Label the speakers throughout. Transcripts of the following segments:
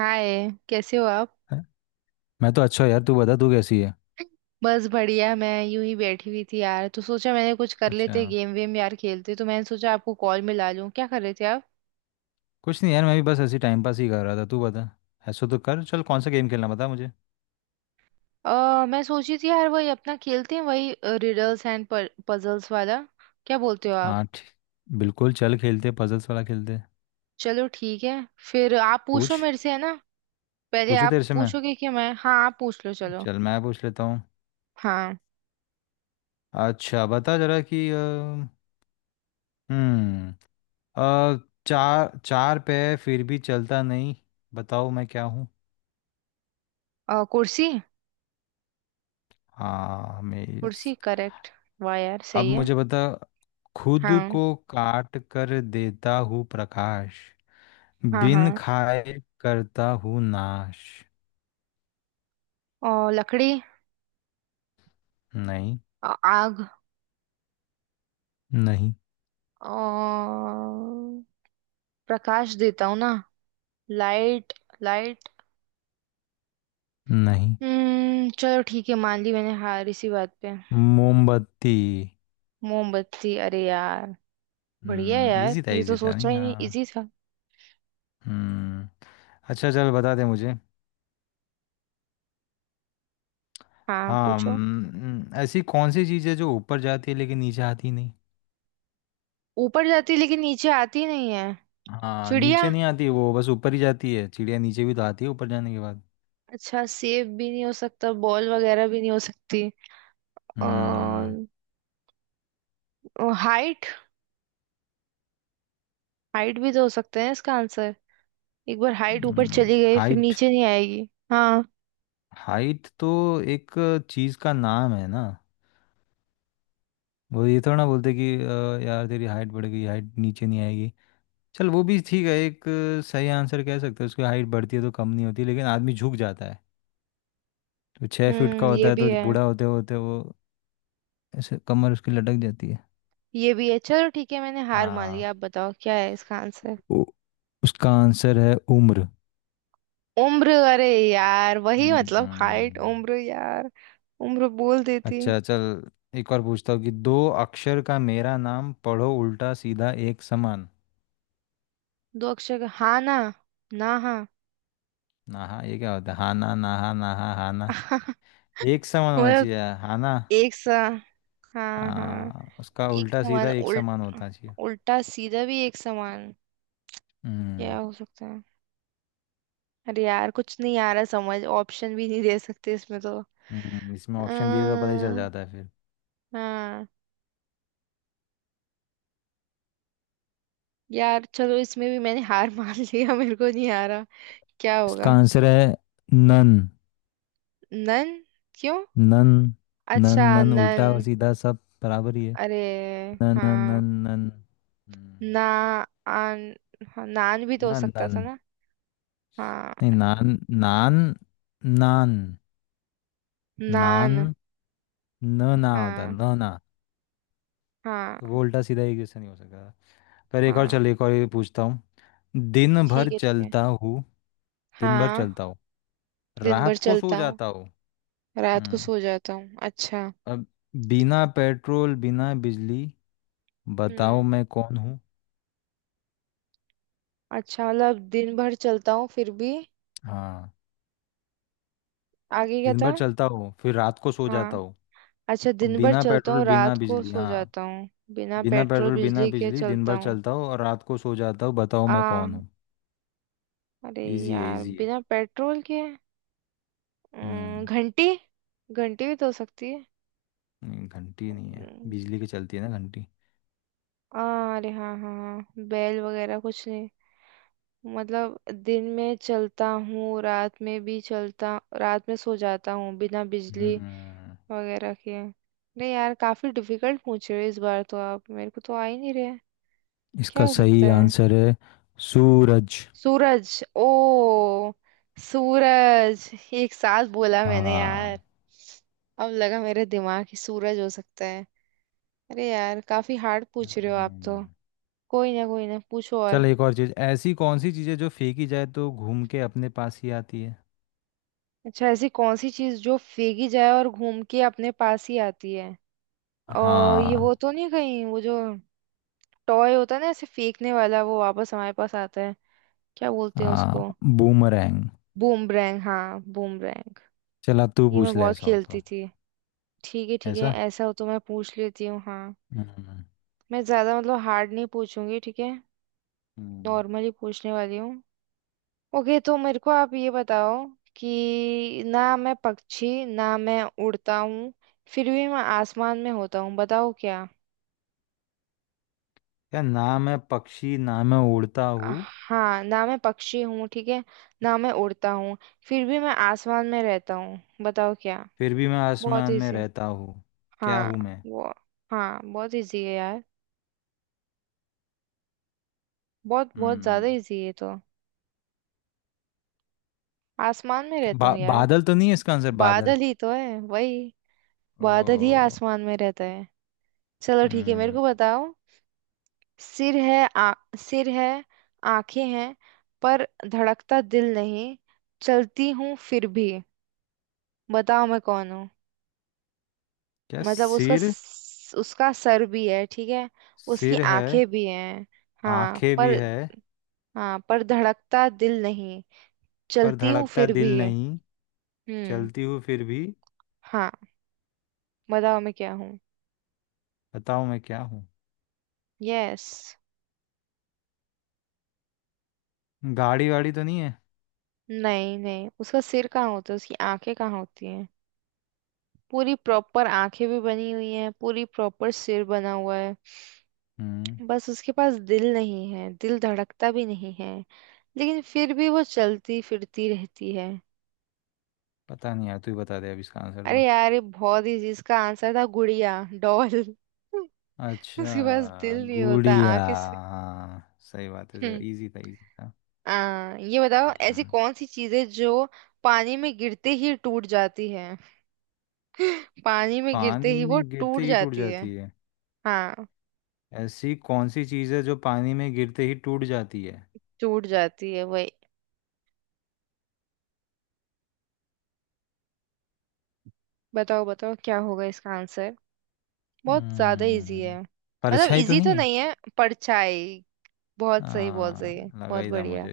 Speaker 1: हाय, कैसे हो आप?
Speaker 2: है? मैं तो अच्छा हूँ यार। तू बता, तू कैसी है?
Speaker 1: बस बढ़िया। मैं यूं ही बैठी हुई थी यार, तो सोचा मैंने कुछ कर
Speaker 2: अच्छा।
Speaker 1: लेते, गेम वेम यार खेलते, तो मैंने सोचा आपको कॉल मिला लूं। क्या कर रहे थे आप?
Speaker 2: कुछ नहीं यार, मैं भी बस ऐसे टाइम पास ही कर रहा था। तू बता। ऐसा तो कर, चल कौन सा गेम खेलना बता मुझे।
Speaker 1: मैं सोची थी यार, वही अपना खेलते हैं वही, रिडल्स एंड पजल्स वाला। क्या बोलते हो आप?
Speaker 2: हाँ, ठीक। बिल्कुल, चल खेलते, पजल्स वाला खेलते।
Speaker 1: चलो ठीक है। फिर आप पूछो
Speaker 2: पूछ।
Speaker 1: मेरे से, है ना? पहले
Speaker 2: पूछू
Speaker 1: आप
Speaker 2: तेरे से मैं?
Speaker 1: पूछोगे कि मैं, हाँ, आप पूछ लो चलो।
Speaker 2: चल मैं पूछ लेता हूँ।
Speaker 1: हाँ।
Speaker 2: अच्छा, बता जरा कि हम्म अ, चार चार पे फिर भी चलता नहीं, बताओ मैं क्या हूँ?
Speaker 1: कुर्सी।
Speaker 2: हाँ, मेज।
Speaker 1: कुर्सी करेक्ट। वाह यार,
Speaker 2: अब
Speaker 1: सही है।
Speaker 2: मुझे बता। खुद
Speaker 1: हाँ,
Speaker 2: को काट कर देता हूँ प्रकाश,
Speaker 1: हाँ,
Speaker 2: बिन
Speaker 1: हाँ।
Speaker 2: खाए करता हूँ नाश।
Speaker 1: और लकड़ी।
Speaker 2: नहीं।
Speaker 1: आग।
Speaker 2: नहीं।
Speaker 1: और प्रकाश देता हूँ ना। लाइट। लाइट।
Speaker 2: नहीं।
Speaker 1: हम्म, चलो ठीक है, मान ली मैंने हार इसी बात पे।
Speaker 2: मोमबत्ती।
Speaker 1: मोमबत्ती, अरे यार! बढ़िया है यार,
Speaker 2: इजी था,
Speaker 1: ये तो
Speaker 2: इजी था नहीं,
Speaker 1: सोचना ही नहीं, इजी
Speaker 2: हाँ।
Speaker 1: था।
Speaker 2: हम्म। अच्छा चल, बता दे मुझे।
Speaker 1: हाँ
Speaker 2: हाँ।
Speaker 1: पूछो।
Speaker 2: ऐसी कौन सी चीज़ है जो ऊपर जाती है लेकिन नीचे आती नहीं?
Speaker 1: ऊपर जाती लेकिन नीचे आती नहीं है?
Speaker 2: हाँ,
Speaker 1: चिड़िया।
Speaker 2: नीचे नहीं आती, वो बस ऊपर ही जाती है। चिड़िया नीचे भी तो आती है ऊपर जाने के बाद।
Speaker 1: अच्छा, सेब भी नहीं हो सकता, बॉल वगैरह भी नहीं हो सकती। और
Speaker 2: हम्म।
Speaker 1: हाइट। हाइट भी तो हो सकते हैं इसका आंसर। एक बार हाइट ऊपर चली गई फिर
Speaker 2: हाइट
Speaker 1: नीचे नहीं आएगी, हाँ।
Speaker 2: हाइट तो एक चीज़ का नाम है ना। वो ये थोड़ा ना बोलते कि यार तेरी हाइट बढ़ गई, हाइट नीचे नहीं आएगी"। चल वो भी ठीक है। एक सही आंसर कह सकते हैं, उसकी हाइट बढ़ती है तो कम नहीं होती, लेकिन आदमी झुक जाता है। तो छः फीट का
Speaker 1: हम्म,
Speaker 2: होता
Speaker 1: ये
Speaker 2: है
Speaker 1: भी
Speaker 2: तो
Speaker 1: है।
Speaker 2: बूढ़ा होते होते वो ऐसे कमर उसकी लटक जाती है।
Speaker 1: ये भी है, चलो ठीक है, मैंने हार मान लिया।
Speaker 2: हाँ।
Speaker 1: आप बताओ क्या है इसका आंसर।
Speaker 2: ओ, उसका आंसर है उम्र।
Speaker 1: उम्र? अरे यार, वही मतलब हाइट,
Speaker 2: हम्म।
Speaker 1: उम्र यार। उम्र बोल देती।
Speaker 2: अच्छा चल, एक और पूछता हूँ कि दो अक्षर का मेरा नाम पढ़ो, उल्टा सीधा एक समान।
Speaker 1: दो अक्षर का, हाँ ना? ना हाँ।
Speaker 2: नाहा, ये क्या होता है, हाना, नाहा, नाहा, हाना। एक समान होना
Speaker 1: मतलब?
Speaker 2: चाहिए। हाना।
Speaker 1: एक सा? हाँ, हाँ।
Speaker 2: हाँ, उसका
Speaker 1: एक
Speaker 2: उल्टा सीधा
Speaker 1: समान
Speaker 2: एक
Speaker 1: उल्ट
Speaker 2: समान होना चाहिए।
Speaker 1: उल्टा सीधा भी एक समान। क्या
Speaker 2: हम्म।
Speaker 1: हो सकता है? अरे यार, कुछ नहीं आ रहा समझ। ऑप्शन भी नहीं दे सकते इसमें तो।
Speaker 2: इसमें ऑप्शन दिए तो
Speaker 1: अ,
Speaker 2: पता ही चल जाता है फिर।
Speaker 1: हाँ। यार चलो, इसमें भी मैंने हार मान लिया मेरे को नहीं आ रहा। क्या
Speaker 2: इसका
Speaker 1: होगा?
Speaker 2: आंसर है नन
Speaker 1: नन। क्यों?
Speaker 2: नन। नन
Speaker 1: अच्छा,
Speaker 2: नन,
Speaker 1: नन।
Speaker 2: उल्टा और सीधा सब बराबर ही है।
Speaker 1: अरे!
Speaker 2: नन नन
Speaker 1: हाँ।
Speaker 2: नन नन। हम्म।
Speaker 1: ना आन। हाँ, नान भी तो हो
Speaker 2: नन
Speaker 1: सकता
Speaker 2: नन।
Speaker 1: था ना। हाँ।
Speaker 2: नहीं, नान। नान। नान।
Speaker 1: नान।
Speaker 2: नान। न ना होता,
Speaker 1: हाँ।
Speaker 2: न ना। तो वो
Speaker 1: हाँ।
Speaker 2: उल्टा सीधा एक जैसा नहीं हो सकता। पर एक और,
Speaker 1: हाँ।
Speaker 2: चल एक और ये पूछता हूँ। दिन भर
Speaker 1: ठीक है, ठीक है।
Speaker 2: चलता हूँ। दिन भर
Speaker 1: हाँ।
Speaker 2: चलता हूँ,
Speaker 1: दिन भर
Speaker 2: रात को सो
Speaker 1: चलता हूँ,
Speaker 2: जाता हूँ।
Speaker 1: रात को
Speaker 2: हम्म।
Speaker 1: सो जाता हूँ। अच्छा।
Speaker 2: अब, बिना पेट्रोल बिना बिजली, बताओ
Speaker 1: हम्म।
Speaker 2: मैं कौन हूँ?
Speaker 1: अच्छा, मतलब दिन भर चलता हूँ फिर भी?
Speaker 2: हाँ,
Speaker 1: आगे क्या
Speaker 2: दिन
Speaker 1: था?
Speaker 2: भर चलता हूँ फिर रात को सो जाता
Speaker 1: हाँ।
Speaker 2: हूँ।
Speaker 1: अच्छा,
Speaker 2: अब
Speaker 1: दिन भर
Speaker 2: बिना
Speaker 1: चलता
Speaker 2: पेट्रोल
Speaker 1: हूँ
Speaker 2: बिना
Speaker 1: रात को
Speaker 2: बिजली,
Speaker 1: सो
Speaker 2: हाँ।
Speaker 1: जाता हूँ, बिना
Speaker 2: बिना
Speaker 1: पेट्रोल
Speaker 2: पेट्रोल बिना
Speaker 1: बिजली के
Speaker 2: बिजली दिन
Speaker 1: चलता
Speaker 2: भर
Speaker 1: हूँ।
Speaker 2: चलता हूँ और रात को सो जाता हूँ, बताओ
Speaker 1: आ
Speaker 2: मैं कौन हूँ?
Speaker 1: अरे
Speaker 2: इजी है,
Speaker 1: यार,
Speaker 2: इजी है।
Speaker 1: बिना पेट्रोल के?
Speaker 2: हम्म।
Speaker 1: घंटी। घंटी भी तो हो सकती है।
Speaker 2: नहीं, घंटी नहीं है,
Speaker 1: अम,
Speaker 2: बिजली की चलती है ना घंटी।
Speaker 1: अरे हाँ हाँ हाँ, बैल वगैरह कुछ नहीं। मतलब, दिन में चलता हूँ रात में भी चलता, रात में सो जाता हूँ, बिना बिजली
Speaker 2: हम्म।
Speaker 1: वगैरह के? नहीं यार, काफी डिफिकल्ट पूछ रहे हो इस बार तो आप, मेरे को तो आ ही नहीं रहे। क्या
Speaker 2: इसका
Speaker 1: हो सकता
Speaker 2: सही
Speaker 1: है?
Speaker 2: आंसर है सूरज।
Speaker 1: सूरज? ओ। सूरज एक साथ बोला मैंने यार।
Speaker 2: हाँ।
Speaker 1: अब लगा मेरे दिमाग ही, सूरज हो सकता है। अरे यार, काफी हार्ड पूछ रहे हो आप तो।
Speaker 2: हम्म।
Speaker 1: कोई ना, कोई ना, पूछो और।
Speaker 2: चल एक और चीज, ऐसी कौन सी चीजें जो फेंकी जाए तो घूम के अपने पास ही आती है?
Speaker 1: अच्छा, ऐसी कौन सी चीज जो फेंकी जाए और घूम के अपने पास ही आती है? और ये वो
Speaker 2: हाँ।
Speaker 1: तो नहीं कहीं, वो जो टॉय होता है ना, ऐसे फेंकने वाला, वो वापस हमारे पास आता है? क्या बोलते हैं
Speaker 2: हाँ,
Speaker 1: उसको?
Speaker 2: बूमरैंग।
Speaker 1: बूमरैंग। हाँ, बूमरैंग।
Speaker 2: चल अब तू
Speaker 1: ये मैं
Speaker 2: पूछ ले,
Speaker 1: बहुत
Speaker 2: ऐसा हो
Speaker 1: खेलती
Speaker 2: तो।
Speaker 1: थी। ठीक है, ठीक है,
Speaker 2: ऐसा।
Speaker 1: ऐसा हो तो मैं पूछ लेती हूँ, हाँ।
Speaker 2: हम्म।
Speaker 1: मैं ज्यादा मतलब हार्ड नहीं पूछूंगी, ठीक है?
Speaker 2: हम्म।
Speaker 1: नॉर्मली पूछने वाली हूँ। ओके, तो मेरे को आप ये बताओ कि ना मैं पक्षी, ना मैं उड़ता हूँ, फिर भी मैं आसमान में होता हूँ, बताओ क्या।
Speaker 2: क्या? ना मैं पक्षी, ना मैं उड़ता हूँ,
Speaker 1: हाँ, ना मैं पक्षी हूँ, ठीक है, ना मैं उड़ता हूँ, फिर भी मैं आसमान में रहता हूँ, बताओ क्या।
Speaker 2: फिर भी मैं
Speaker 1: बहुत
Speaker 2: आसमान में
Speaker 1: इजी।
Speaker 2: रहता हूँ। क्या
Speaker 1: हाँ।
Speaker 2: हूँ मैं?
Speaker 1: वो। हाँ, बहुत इजी है यार। बहुत बहुत ज्यादा
Speaker 2: हम्म।
Speaker 1: इजी है ये तो। आसमान में
Speaker 2: क्या,
Speaker 1: रहता हूँ यार।
Speaker 2: बादल तो नहीं है इसका आंसर? बादल।
Speaker 1: बादल ही तो है वही। बादल ही
Speaker 2: ओ।
Speaker 1: आसमान में रहता है। चलो ठीक है, मेरे
Speaker 2: हम्म।
Speaker 1: को बताओ। सिर है, सिर है, आंखें हैं, पर धड़कता दिल नहीं, चलती हूँ फिर भी, बताओ मैं कौन हूँ।
Speaker 2: क्या,
Speaker 1: मतलब
Speaker 2: सिर?
Speaker 1: उसका सर भी है, ठीक है, उसकी
Speaker 2: सिर है,
Speaker 1: आंखें भी हैं। हाँ
Speaker 2: आंखें भी
Speaker 1: पर
Speaker 2: है,
Speaker 1: हाँ पर धड़कता दिल नहीं,
Speaker 2: पर
Speaker 1: चलती हूँ
Speaker 2: धड़कता
Speaker 1: फिर भी।
Speaker 2: दिल नहीं,
Speaker 1: हम्म।
Speaker 2: चलती हूँ फिर भी,
Speaker 1: हाँ। बताओ मैं क्या हूँ।
Speaker 2: बताओ मैं क्या हूँ?
Speaker 1: यस।
Speaker 2: गाड़ी वाड़ी तो नहीं है?
Speaker 1: नहीं नहीं, उसका सिर कहाँ होता है, उसकी आंखें कहाँ होती हैं? पूरी प्रॉपर आंखें भी बनी हुई हैं, पूरी प्रॉपर सिर बना हुआ है।
Speaker 2: हम्म।
Speaker 1: बस उसके पास दिल नहीं है, दिल धड़कता भी नहीं है, लेकिन फिर भी वो चलती फिरती रहती है।
Speaker 2: पता नहीं यार, तू ही बता दे अब इसका आंसर तो।
Speaker 1: अरे यार, ये बहुत इजी, इसका आंसर था गुड़िया, डॉल उसके पास
Speaker 2: अच्छा,
Speaker 1: दिल नहीं होता,
Speaker 2: गुड़िया।
Speaker 1: आंखें से।
Speaker 2: हाँ, सही बात है सर,
Speaker 1: हम्म।
Speaker 2: इजी था, इजी था।
Speaker 1: ये बताओ, ऐसी
Speaker 2: हम्म।
Speaker 1: कौन सी चीज है जो पानी में गिरते ही टूट जाती है? पानी में गिरते
Speaker 2: पानी
Speaker 1: ही वो
Speaker 2: में गिरते
Speaker 1: टूट
Speaker 2: ही टूट
Speaker 1: जाती है।
Speaker 2: जाती है।
Speaker 1: हाँ,
Speaker 2: ऐसी कौन सी चीज़ है जो पानी में गिरते ही टूट जाती है?
Speaker 1: टूट जाती है वही। बताओ बताओ, क्या होगा इसका आंसर? बहुत ज्यादा इजी
Speaker 2: हम्म।
Speaker 1: है, मतलब
Speaker 2: परछाई तो
Speaker 1: इजी
Speaker 2: नहीं
Speaker 1: तो
Speaker 2: है?
Speaker 1: नहीं है। परछाई। बहुत सही, बहुत
Speaker 2: हाँ।
Speaker 1: सही है,
Speaker 2: लगा
Speaker 1: बहुत
Speaker 2: ही था
Speaker 1: बढ़िया।
Speaker 2: मुझे।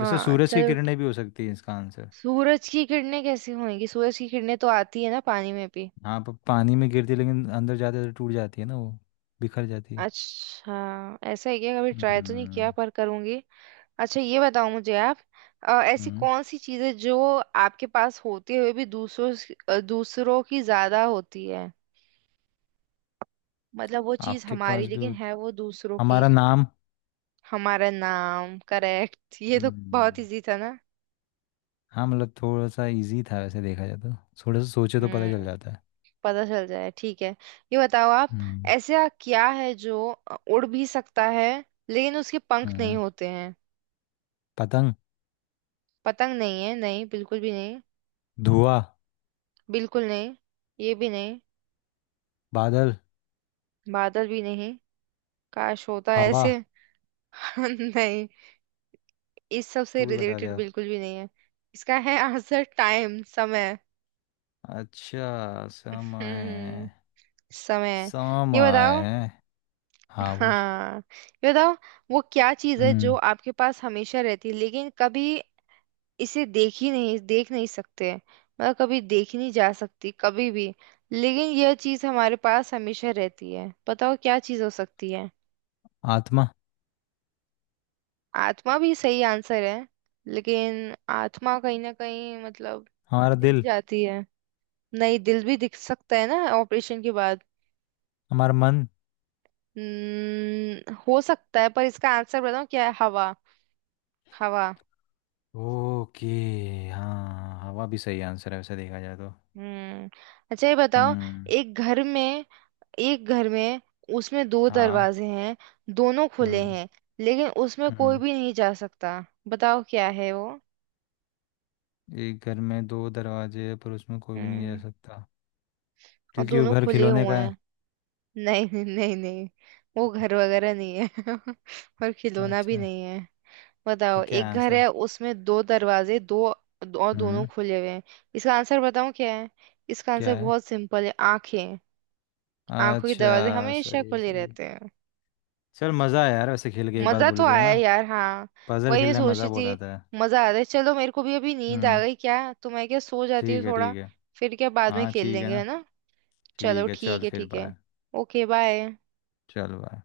Speaker 2: वैसे सूरज की
Speaker 1: चलो।
Speaker 2: किरणें भी हो सकती है इसका आंसर।
Speaker 1: सूरज की किरणें कैसी होंगी? सूरज की किरणें तो आती है ना पानी में भी।
Speaker 2: हाँ, पर पानी में गिरती लेकिन अंदर जाते तो टूट जाती है ना वो, बिखर जाती है।
Speaker 1: अच्छा, ऐसा है क्या? कभी ट्राई तो नहीं किया,
Speaker 2: हम्म।
Speaker 1: पर करूंगी। अच्छा, ये बताओ मुझे आप। ऐसी
Speaker 2: हम्म
Speaker 1: कौन सी चीजें जो आपके पास होते हुए भी दूसरों की ज्यादा होती है। मतलब वो चीज
Speaker 2: आपके
Speaker 1: हमारी,
Speaker 2: पास भी
Speaker 1: लेकिन
Speaker 2: हो-
Speaker 1: है वो दूसरों की।
Speaker 2: हमारा नाम।
Speaker 1: हमारा नाम करेक्ट, ये तो बहुत
Speaker 2: हम्म।
Speaker 1: इजी था ना।
Speaker 2: हाँ, मतलब थोड़ा सा इजी था वैसे देखा जाए तो। थोड़ा सा सोचे तो पता चल
Speaker 1: हम्म।
Speaker 2: जाता है।
Speaker 1: पता चल जाए ठीक है। ये बताओ आप,
Speaker 2: हम्म।
Speaker 1: ऐसा क्या है जो उड़ भी सकता है लेकिन उसके पंख नहीं
Speaker 2: हाँ,
Speaker 1: होते हैं?
Speaker 2: पतंग।
Speaker 1: पतंग नहीं है, नहीं बिल्कुल भी नहीं।
Speaker 2: धुआं।
Speaker 1: बिल्कुल नहीं। ये भी नहीं।
Speaker 2: बादल।
Speaker 1: बादल भी नहीं। काश होता
Speaker 2: हवा।
Speaker 1: ऐसे! नहीं, इस सब से
Speaker 2: तू भी बता दे
Speaker 1: रिलेटेड
Speaker 2: आप।
Speaker 1: बिल्कुल भी नहीं है। इसका है आंसर, टाइम, समय।
Speaker 2: अच्छा,
Speaker 1: हम्म।
Speaker 2: समय।
Speaker 1: समय। ये बताओ।
Speaker 2: समय। हाँ, पूछ।
Speaker 1: हाँ, ये बताओ। वो क्या चीज है जो
Speaker 2: हम्म।
Speaker 1: आपके पास हमेशा रहती है, लेकिन कभी इसे देख ही नहीं देख नहीं सकते? मतलब कभी देखी नहीं जा सकती कभी भी, लेकिन यह चीज हमारे पास हमेशा रहती है, बताओ क्या चीज हो सकती है।
Speaker 2: आत्मा।
Speaker 1: आत्मा भी सही आंसर है, लेकिन आत्मा कहीं ना कहीं मतलब
Speaker 2: हमारा
Speaker 1: दिख
Speaker 2: दिल।
Speaker 1: जाती है। नहीं, दिल भी दिख सकता है ना ऑपरेशन के बाद।
Speaker 2: हमारा मन।
Speaker 1: हम्म, हो सकता है, पर इसका आंसर बताऊं क्या है? हवा। हवा।
Speaker 2: ओके। हाँ, हवा भी सही आंसर है वैसे देखा जाए तो।
Speaker 1: हम्म। अच्छा, ये बताओ।
Speaker 2: हम्म।
Speaker 1: एक घर में एक घर में उसमें दो
Speaker 2: हाँ।
Speaker 1: दरवाजे हैं, दोनों खुले
Speaker 2: हम्म।
Speaker 1: हैं, लेकिन उसमें कोई
Speaker 2: हम्म।
Speaker 1: भी नहीं जा सकता। बताओ क्या है वो।
Speaker 2: एक घर में दो दरवाजे हैं पर उसमें कोई भी नहीं जा
Speaker 1: हम्म,
Speaker 2: सकता,
Speaker 1: और
Speaker 2: क्योंकि वो
Speaker 1: दोनों
Speaker 2: घर
Speaker 1: खुले
Speaker 2: खिलौने
Speaker 1: हुए
Speaker 2: का
Speaker 1: हैं।
Speaker 2: है।
Speaker 1: नहीं नहीं नहीं नहीं, वो घर वगैरह नहीं है और खिलौना भी
Speaker 2: अच्छा।
Speaker 1: नहीं है। बताओ,
Speaker 2: तो क्या
Speaker 1: एक
Speaker 2: है
Speaker 1: घर
Speaker 2: आंसर?
Speaker 1: है, उसमें दो दरवाजे, दो दो- और दोनों
Speaker 2: हम्म।
Speaker 1: खुले हुए हैं। इसका आंसर बताऊं क्या है? इसका आंसर
Speaker 2: क्या है?
Speaker 1: बहुत सिंपल है, आंखें। आंखों के दरवाजे
Speaker 2: अच्छा,
Speaker 1: हमेशा
Speaker 2: सही है,
Speaker 1: खुले
Speaker 2: सही है।
Speaker 1: रहते हैं।
Speaker 2: चल मज़ा आया यार, वैसे खेल के, एक बात
Speaker 1: मजा तो
Speaker 2: बोले तो, है
Speaker 1: आया
Speaker 2: ना।
Speaker 1: यार, हाँ।
Speaker 2: पजल
Speaker 1: वही मैं
Speaker 2: खेलने में
Speaker 1: सोच
Speaker 2: मज़ा
Speaker 1: रही
Speaker 2: बहुत आता है।
Speaker 1: थी, मजा आ रहा है। चलो, मेरे को भी अभी नींद आ
Speaker 2: हम्म।
Speaker 1: गई क्या तो, मैं क्या सो जाती हूँ
Speaker 2: ठीक है,
Speaker 1: थोड़ा।
Speaker 2: ठीक है।
Speaker 1: फिर क्या, बाद में
Speaker 2: हाँ,
Speaker 1: खेल
Speaker 2: ठीक है
Speaker 1: लेंगे, है
Speaker 2: ना।
Speaker 1: ना? चलो
Speaker 2: ठीक है,
Speaker 1: ठीक
Speaker 2: चल
Speaker 1: है,
Speaker 2: फिर
Speaker 1: ठीक है।
Speaker 2: बाय।
Speaker 1: Okay, bye.
Speaker 2: चल बाय।